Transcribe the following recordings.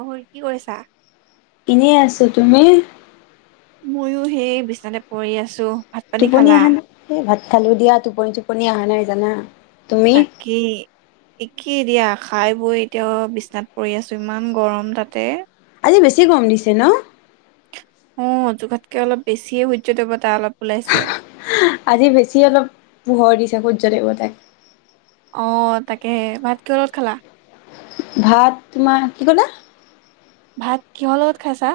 উম কি কৰিছা এনেই আছো তুমি ময়ো সেই বিচনাতে পৰি় আছো ভাত পানী টোপনি খালা? অহা নাই এই ভাত খালো দিয়া টোপনি টোপনি আহা বাই জানা তুমি তাকে কি দিয়া খাই বৈ এতিয়া বিচনাত পৰি আছো ইমান গৰম তাতে আজি বেছি গম দিছে ন অ জোখতকে অলপ বেছিয়ে সূৰ্য দেৱতা অলপ ওলাইছে আজি বেছি অলপ পোহৰ দিছে খো ধনি বাদাই অ তাকেহে ভাত কিহৰ লগত খালা ভাত তোমাৰ কি ক'লো ভাত কিহৰ লগত খাইছা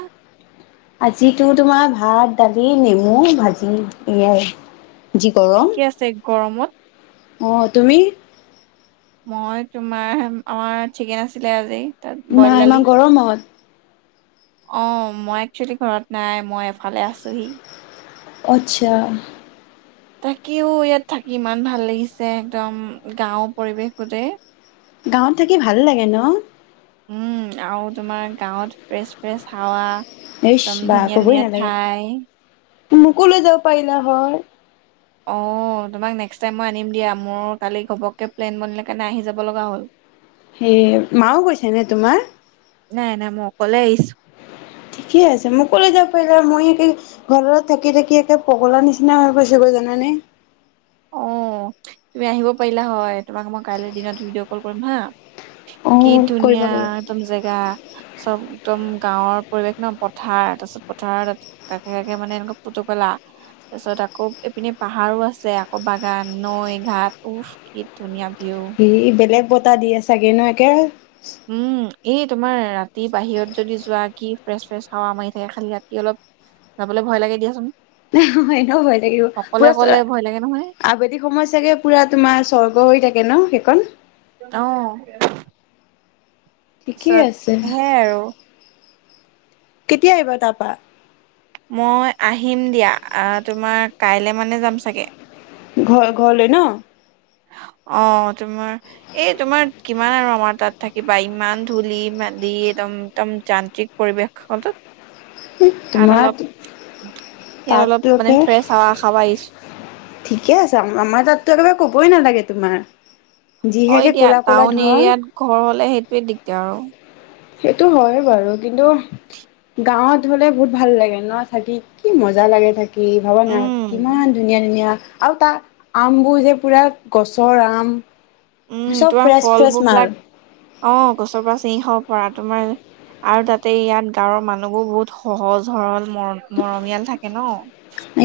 আজিতো তোমাৰ ভাত দালি নেমু ভাজি এয়াই যি গৰম ঠিকে আছে গৰমত অ তুমি মই তোমাৰ আমাৰ চিকেন আছিলে আজি তাত বইল মাহ দালি ইমাহ গৰমত অ মই একচুৱেলি ঘৰত নাই মই এফালে আছোহি অ আচ্ছা তাকে ও ইয়াত থাকি ইমান ভাল লাগিছে একদম গাঁও পৰিৱেশ গোটেই গাঁৱত থাকি ভাল লাগে ন উম, আৰু তোমাৰ গাঁৱত ফ্ৰেছ ফ্ৰেছ হাৱা ইচ একদম ধুনীয়া ধুনীয়া ঠাই মোকোলৈ যাব পাৰিলা হয় অ, তোমাক নেক্সট টাইম মই আনিম দিয়া, মোৰ কালি ঘপককে প্লেন বনিলে কাৰণে আহি যাব লগা হ'ল। হে, মা ও গৈছে নে তোমাৰ? নাই-নাই, মই অকলে আহিছোঁ। ঠিকে আছে, মোক লৈ যাব পাৰিলা হয়, মই একে ঘৰত থাকি-থাকি, একে পগলা নিচিনা হৈ গৈছো গৈ, জানানে? অ, তুমি আহিব পাৰিলা হয়, তোমাক মই কাইলে দিনত ভিডিঅ' কল কৰিম হা অ কি কৰিব ধুনীয়া গ'লে। একদম জেগা, চব একদম গাঁৱৰ পৰিৱেশ ন, পথাৰ তাৰপিছত পথাৰত কাষে-কাষে মানে এনেকুৱা পুতুপলা, তাৰ পিছত আকৌ ইপিনে পাহাৰো আছে। আকৌ বাগান, নৈ, ঘাট উফ কি ধুনীয়া। ভিউ। ই বেলেগ ব বতাহ দিয়ে চাগে, ন এতিয়াও উম, এই তোমাৰ ৰাতি বাহিৰত যদি যোৱা, কি ফ্ৰেছ-ফ্ৰেছ হাৱা মাৰি থাকে, খালি ৰাতি অলপ যাবলৈ ভয় লাগে দিয়াচোন। এনেও ভয় থাকিব, অকলে পুৰা অকলে ভয় লাগে নহয় আবেলিক সময়ত চাগে পুৰা তোমাৰ স্বৰ্গ হৈ থাকে ন সেইখন তাৰ পিছত, সেই আৰু কেতিয়া আহিবা তাৰপা? মই আহিম দিয়া, তোমাৰ, কাইলে মানে যাম চাগে? ঘ-ঘৰলৈ ন অ, তোমাৰ, এই তোমাৰ কিমান আৰু আমাৰ তাত থাকিবা, ইমান ধূলি-বালি একদম-একদম যান্ত্ৰিক পৰিৱেশত। তাত তোমাৰ অলপ ইয়াত অলপ তাততো মানে একে, ফ্ৰেছ হাৱা খাব আহিছো ঠিকে আছে, আমাৰ তাততো একেবাৰে কবই নালাগে। তোমাৰ হয় যিহেকে দিয়া, ক'লা ক'লা টাউন ধোঁৱা এৰিয়াত ঘৰ হ'লে সেইটোৱে দিগদাৰ আৰু সেইটো হয় বাৰু, কিন্তু গাঁৱত হলে বহুত ভাল লাগে ন থাকি, কি মজা লাগে থাকি। কি ভাৱনা, উম, কিমান ধুনীয়া-ধুনীয়া? আৰু তাৰ আমবোৰ যে পুৰা গছৰ আম উম, চব তোমাৰ ফ্ৰেছ ফ্ৰেছ ফলবোৰ মাল বিলাক, অ গছৰ পৰা ছিঙি খাব পাৰা তোমাৰ, আৰু তাতে ইয়াত গাঁৱৰ মানুহবোৰ বহুত সহজ সৰল। ম মৰমীয়াল থাকে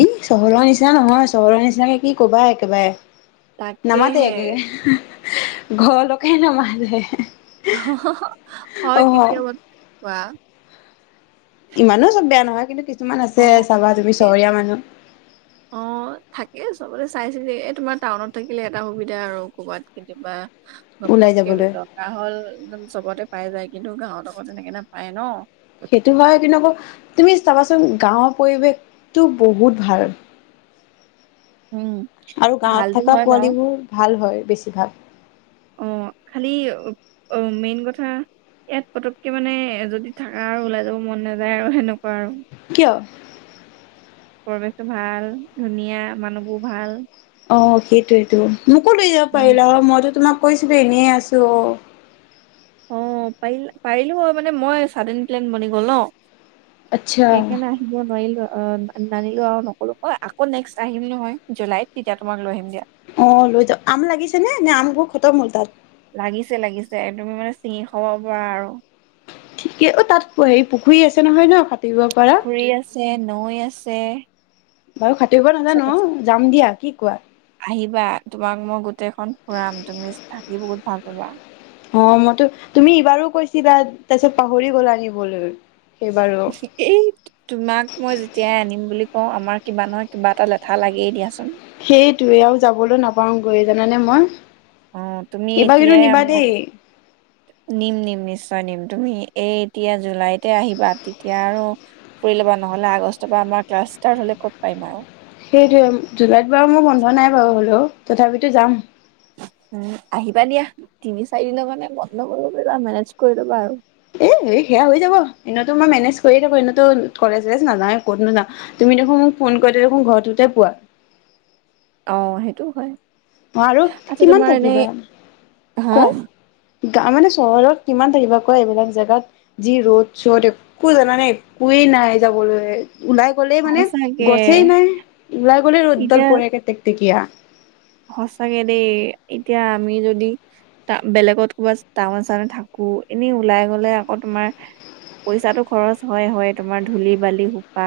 এই চহৰৰ নিচিনা নহয়, চহৰৰ নিচিনাকে কি কবা একেবাৰে নামাতে তাকেহে একে ঘৰলৈকে নামাতে অ হয়, কেতিয়াবা কোৱা ইমানো চব বেয়া নহয়, কিন্তু কি কিছুমান আছে, অ চাবা তুমি এই চহৰীয়া মানুহ অ থাকে চবতে চাইছিলে, এই তোমাৰ টাউনত থাকিলে এটা সুবিধা হয় আৰু ক'ৰবাত কেতিয়াবা ওলাই ঘপককে যাবলৈ দৰকাৰ হ'ল, একদম চবতে পাই যায়। কিন্তু, গাঁৱত আকৌ তেনেকে নপায় ন সেইটো হয়, কিন্তু আকৌ তুমি চাবাচোন গাঁৱৰ পৰিৱেশতটো বহুত ভাল। উম আৰু গাঁৱত ভালতো থকা হয় বাৰু পোৱালীবোৰ ভাল হয়। বেছিভাগ অ খালি অ মেইন কথা ইয়াত পতককে মানে যদি থকা আৰু ওলাই যাব মন নাযায় আৰু সেনেকুৱা আৰু কিয়? পৰিৱেশটো ভাল ধুনীয়া মানুহবোৰ ভাল। অ সেইটোৱেইটো। মোক ক' লৈ যাব উম পাৰা মই তোমাক কৈছিলো এনেই আছোঁ অঁ অ পাৰিল পাৰিলো মানে মই চডেন প্লেন বনি গল আচ্ছা ন সেইকাৰণে আহিব নোৱাৰিলো আৰু অ নানিলো আৰু নকললো কই আকৌ নেক্সট আহিম নহয় জুলাইত তেতিয়া তোমাক লৈ আহিম দিয়া। অ লৈ যা আম লাগিছে নে নে আম বোৰ খতম হ'ল তাত লাগিছে লাগিছে একদমি মানে চিঙি খাব পৰা আৰু ঠিকে অ তাত হেৰি পুখুৰী আছে নহয় ন সাঁতুৰিব পাৰা পুখুৰী আছে নৈ আছে। বাৰু হাতুৰীব চব নাজানো অ আছে যাম দিয়া কি? কোৱা। আহিবা তোমাক মই গোটেই গোটেইখন ফুৰাম তুমি কোৱা অ মইতো তুমি ইবাৰো কৈছিলা তাৰপিছত পাহৰি গ'লা আহিবলৈ। এই তোমাক মই যেতিয়াই আনিম বুলি ক আমাৰ কিবা নহয় কিবা এটা লেঠা লাগিয়েই দিয়াচোন। সেইটোৱে আৰু যাবলৈ নাপাওঁ গৈ জানানে মই, অ তুমি এইবাৰ কিন্তু এতিয়াই নিবা ম দেই নিম নিম নি, নিশ্চয় নিম তুমি এই এতিয়া জুলাইতে আহিবা তেতিয়া আৰু ফুৰি ল'বা নহলে আগষ্টৰ পৰা আমাৰ ক্লাছ ষ্টাৰ্ট হলে ক'ত পাৰিম আৰু সেইটো জুলাইত বাৰু মই বন্ধ নাই বাৰু হলেও তথাপিতো যাম। উম আহিবা দিয়া তিনি চাৰি দিনৰ কাৰানে বন্ধ কৰিব পাৰিবা মেনেজ কৰি ল'বা আৰু এ এই সেয়া হৈ যাব এনেইতো মই মেনেজ কৰিয় থাকো এনেতো কলেজ চলেজ নাযায ক'তনোযাওঁ তুমি দেখোন মোক ফোন কৰি দেখোন ঘৰটোতে পোৱা অঁ সেইটোও হয়। অ আৰু আচ্ছা কিমান তোমাৰ এনে থাকিব হা কোৱা। গা মানে চহৰত কিমান থাকিবা কোৱা এইবিলাক জোগাত যি ৰ'দ চ'দ একো জানানে একোৱে নাই যাবলৈ ওলাই গ'লেই মানে সঁচাকে গছেই নাই ওলাই গ'লে ৰ'দডাল পৰে টেকটেকীয়া সচাঁকে দেই এতিয়া আমি যদি বেলেগত কবাত টাউন চাউন থাকো এনে ওলাই গলে আকৌ তোমাৰ পইচাটো খৰচ হয় হয় তোমাৰ ধূলি বালি সোপা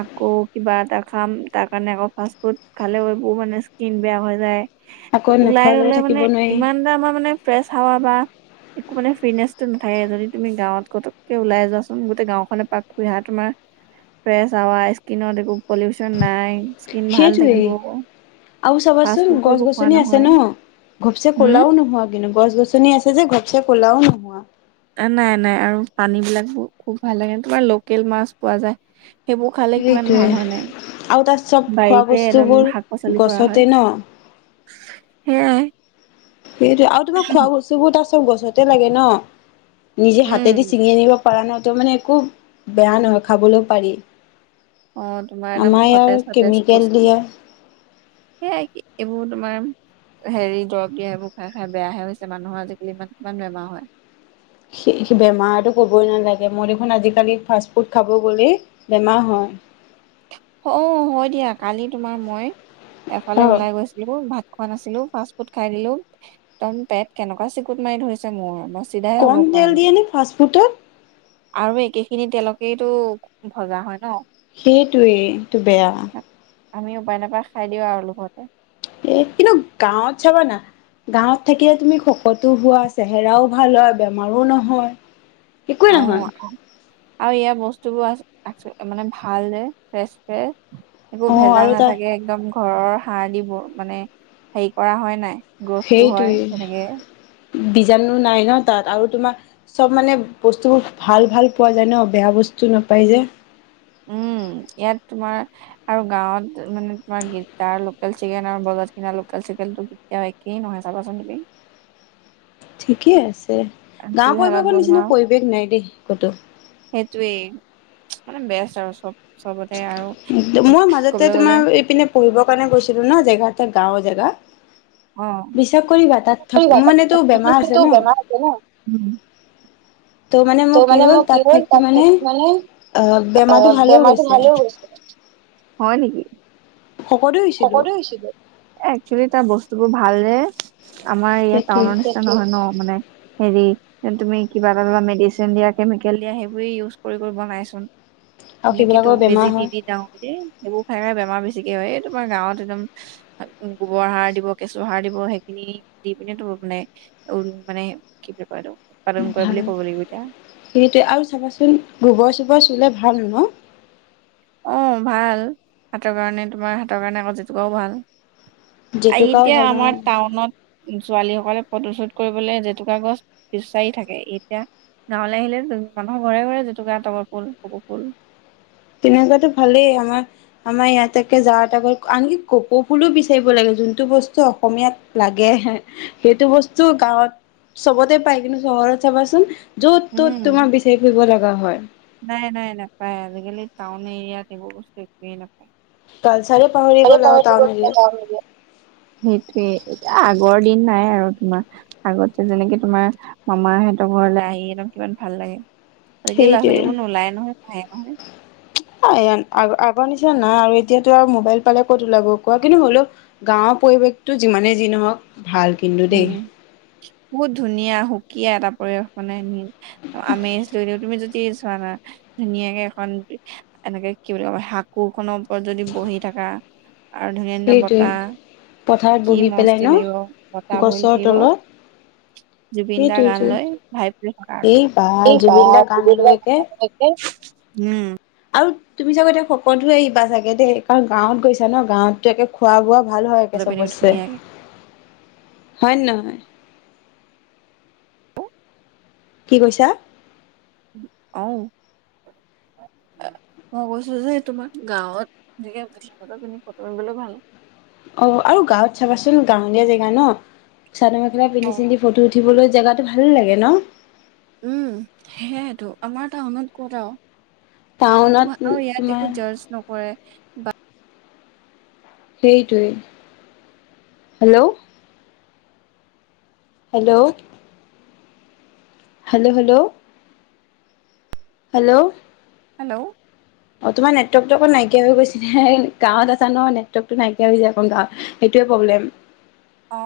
আকৌ কিবা এটা খাম তাৰ কাৰণে আকৌ ফাষ্ট ফুড খালেবোৰ মানে। ইচকিন বেয়া হৈ যায়। আকৌ ওলাই নোখোৱা লৈ গলে থাকিব মানে নোৱাৰি ইমান এটা আমাৰ মানে ফ্ৰেছ হাৱা বা। একো মানে ফিটনেচটো নাথাকে যদি তুমি গাঁৱত কটোকে ওলাই যোৱাচোন গোটেই গাওখনে পাক খুহা তোমাৰ ফ্ৰেছ হাৱা ইস্কনত একো পলিউচন নাই। ইস্কন ভাল থাকিব। সেইটোৱেই। আৰু ফাষ্ট চাবাচোন ফুডটো গছ একো খোৱা গছনি আছে নহয় ন ঘপচে হম ক'লাও নোহোৱা কিন্তু গছ গছনি আছে যে হে কলা নোহোৱা নাই নাই আৰু পানী বিলাক খুব ভাল লাগে তোমাৰ লোকেল মাছ পোৱা যায়। সেইবোৰ খালে কিমান ভাল হয় নাই আৰু তাত চব খোৱা বাৰীতে একদম বস্তুবোৰ শাক পাচলি কৰা গছতে হয়। ন সেয়াই সেইটো আৰু তোমাৰ খোৱা বস্তুবোৰ তাৰ চব গছতে লাগে ন নিজে হাতেদি উম ছিঙি আনিব পৰা ন ত মানে খুব বেয়া নহয় খাবলৈ পাৰি অ তোমাৰ একদম আমাৰ ইয়াৰ সতেজ সতেজ কেমিকেল বস্তু দিয়ে সেয়াই কি এইবোৰ তোমাৰ হেৰি দৰব দিয়া এইবোৰ খাই খাই বেয়াহে হৈছে মানুহৰ আজিকালি ইমান কিমান বেমাৰ হয় সে বেমাৰটো ক'বই নালাগে মই দেখোন আজিকালি ফাষ্টফুড খাব গ'লেই বেমাৰ হয় অ হয় দিয়া কালি তোমাৰ মই অ এফালে ওলাই গৈছিলো ব ভাত খোৱা আছিলো ফাষ্ট ফুড খাই দিলো একদম পেট কেনেকুৱা চিকুত মাৰি ধৰিছে মোৰ চিধাই হ'ব কম পৰা তেল নাই দিয়ে নে ফাষ্ট ফুডত আৰু একেখিনিত তেওঁলোকেই ভজা হয় ন সেইটোৱে এইটো বেয়া আমি উপায় নাপায় খাই দিওঁ আৰু লোভতে এ কিন্তু গাঁৱত চাবা না গাঁৱত থাকিলে তুমি শকতো হোৱা চেহেৰাও ভাল হয় বেমাৰো নহয় একোৱেই অ নহয় আৰু এয়া বস্তু তো আছে মানে ভাল ফ্ৰেছ ফ্ৰে একো অ আৰু ভেজাল তাৰ নাথাকে একদম ঘৰৰ শা সাৰ দিব মানে হেৰি কৰা হয় নাই গ্ৰথটো হয় সেইটোৱে তেনেকে বীজাণু নাই ন তাত আৰু তোমাৰ চব মানে বস্তুবোৰ ভাল ভাল পোৱা যায় ন বেয়া বস্তু নাপাই যে উম ইয়াত তোমাৰ আৰু গাঁৱত মানে তোমাৰ গোটাৰ লোকেল চিগেল আৰু বজত ক লোকেল চিকেনটো একেই নহয় চাবাচোন তুমি ঠিকে আছে গাঁওৰ জুইশালত পৰিৱেশৰ বনোৱা নিচিনা পৰিৱেশ নাই দেই কুতো সেইটোৱেই মানে বেচ আৰু চব চবতে আৰু মই মাজতে ক'বলৈ গ'লে তোমাৰ ইপিনে পঢ়িবৰ কাৰণে গৈছিলো ন জেগাত এতে গাঁৱ জেগা অো বিশ্বাস কৰিবা তাত থাক মোৰ মানেতো বেমাৰ আছে ন বেমাৰ আছে ন উ ত' মানে মোৰ কি হ'ল তাত থাকি মানে অ বেমাৰটো ভালেও গৈছে ভাল হৈছে হয় নেকি শকতো হৈছিলো শকত ও হৈছিলো একচেলি তাৰ বস্ত তোৰ ভালনে আমাৰ ইয়াত টাউন সেইটোৱে নিচিনা নহয় ন মানে হেৰি, তুমি কিবা এটা ধৰা মেডিচিন দিয়া কেমিকেল দিয়া সেইবোৰে উজ কৰি কৰি বনাইচোন। আৰু এনেক তো সেইবিলাকৰ বেমাৰ বেজি দি হয় দি যাওঁ দেই সেইবোৰ খাই খাই বেমাৰ বেচাৰ বেছিকে হয় তোমাৰ গাঁৱত একদম গোবৰ সাৰ দিব কেঁচু সাৰ দিব সেইখিনি দি পিনে তো মানে উ মানে কি বুলি কয়টো ভাল সেইটোৱে আৰু চাবাচোন গোবৰ চোবৰ চুলে ভাল ন অ ভাল হাতৰ কাৰণে তোমাৰ হাতৰ কাৰণে আকৌ জটুকাও ভাল। জেতুকাও ভাল নহয় ছোৱালী সকলে ফটোচুত কৰিবলৈ জেতুকা গছ বিচাৰি থাকে এতিয়া গাঁৱলৈ আহিলে মানুহৰ ঘৰে ঘৰে জেতুকা তগৰ ফুল কপৌ ফুল তেনেকুৱাতটো ভালেই আমাৰ আমাৰ ইয়াত তাকে যাৱ তে আনকি কপৌ ফুলো বিচাৰিব লাগে যোনটো বস্তু অসমীয়াত লাগে সেইটো বস্তু গাঁৱত চবতে পাই কিন্তু চহৰত চাবাচোন য'ত ত'ত উম তোমাৰ বিচাৰি ফুৰিব লাগে। লগা হয় নাই নাই নাপায় আজিকালি টাউন এৰিয়াত এইবোৰ বস্তু একোৱে নাপায় কালচাৰে পাহৰি গ'ল আৰু টাউন এৰিয়াত সেইটোৱে আগৰ দিন নাই আৰু তোমাৰ আগতে যেনেকে তোমাৰ মামা সতৰ ঘৰলৈ আহি কিমান ভাল লাগে, তাকে ল'ৰা ছোৱালী বোৰ সেইটোৱে কোনো ওলাই নহয় খোৱায়ে নহয়। পা নাই আৰু এতিয়াতো আৰু মোবাইল পালে ক'ত ওলাব কোৱা কিন্তু হ'লেলও গাঁৱৰ পৰিৱেশতটো যিমানেই যি নহওক- ভাল কিন্তু উম দেই- বহুত ধুনীয়া সুকীয়া এটা পৰিৱেশ মানে নিল- আমেজ লৈ দিওঁ তুমি যদি। চোৱা না ধুনীয়াকে এখন এনেকে কি বুলি ক শাকোখনৰ ওপৰত যদি বহি থাকা। আৰু ধুনীয়া ধুনীয়া সেইটোৱে। বতাহ পথাৰত কি বহি মজ পেলাই ন লাগিব। বতাহ ভৰি গছৰ উঠিব তলত জুবিন দাৰ গান সেইটোৱেটো। লৈ ভাই প থকা এই বা জুবিন দা গান আৰু লৈ একে এই। উম আৰু তুমি চাগ এতিয়া সকলোৱে আহিবা চাগে দেই কাৰণ গাঁৱত গৈছা ন গাঁৱতো একে খোৱা বোৱা। ভাল হয়ে চাদৰ পিন্ধি চবে ধুনীয়াকে হয় নে নহয়। কি কৈছা। অঊ, মই কৈছো যে তোমাৰ গাঁৱতকে প পিন্ধি ফটো আন্ধলৈ ভাল। অ আৰু গাঁৱত চাবাচোন গাঁৱলীয়া জেগা ন। চাদ মেখা অ পিন্ধ চিনদি ফটো। উঠিবলৈ জেগাতটো ভাল লাগে ন। উম সেইয়েতো আমাৰ টাউনত কতও। একো টাউনত আৰু ইয়াত তোমাৰ একো জাৰজ নকৰে। ব সেইটোৱে, hello. Hello hello hello hello hello অ, তোমাৰ নেটৱৰ্কতো অকণ নাইকিয়া হৈ গৈছে। গাঁৱত আছা ন, নেটৱৰ্কটো নাইকিয়া হৈ যায় অকণ গাঁৱত। সেইটোৱে প্ৰব্লেম। অ,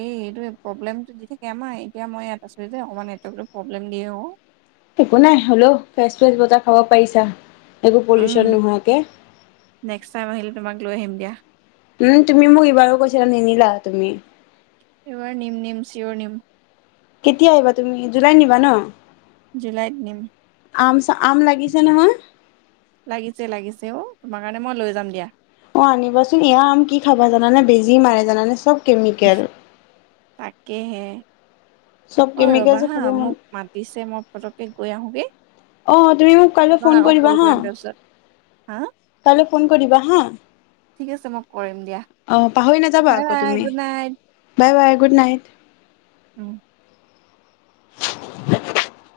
এই এইটোৱে প্ৰব্লেমটো দি থাকে আমাৰ। এতিয়া মই ইয়াত আছোঁ যে অকণমান নেটৱৰ্কটো প্ৰব্লেম দিয়ে অ। একো নাই হলেও ফ্ৰেচ-ফেচ বতাহ খাব পাৰিছা। একো পলিউচন উম নোহোৱাকে। নেক্সট টাইম আহিলে তোমাক লৈ আহিম দিয়া উম, তুমি মোক এইবাৰো কৈছিলা নিনি উ তুমি। এইবাৰ নিম নিম চিঞৰ নিম। কেতিয়া আহিবা তুমি? জুলাইত নিবা ন? জুলাইত নিম। আম চ আম লাগিছে নহয়? লাগিছে লাগিছে অ, তোমাৰ কাৰণে মই লৈ যাম দিয়া। অ আনিবাচোন। এয়া আম কি খাবা জানানে বেজি মাৰে জানানে, চব। কেমিকেল তাকেহে। চব অ কেমিকেল ৰবা যে হা, খাব মন মোক মাতিছে মই ফটক গৈ আহোঁ গে। অ তুমি মোক কাইলৈ ফোন কৰিবা হা। তাৰপিছত হা কাইলৈ ফোন কৰি দিবা হা। ঠিক আছে মই কৰিম দিয়া অ পাহৰি নাযাবা বাই আকৌ বাই তুমি। Good night bye bye good night. উম [unintelligible]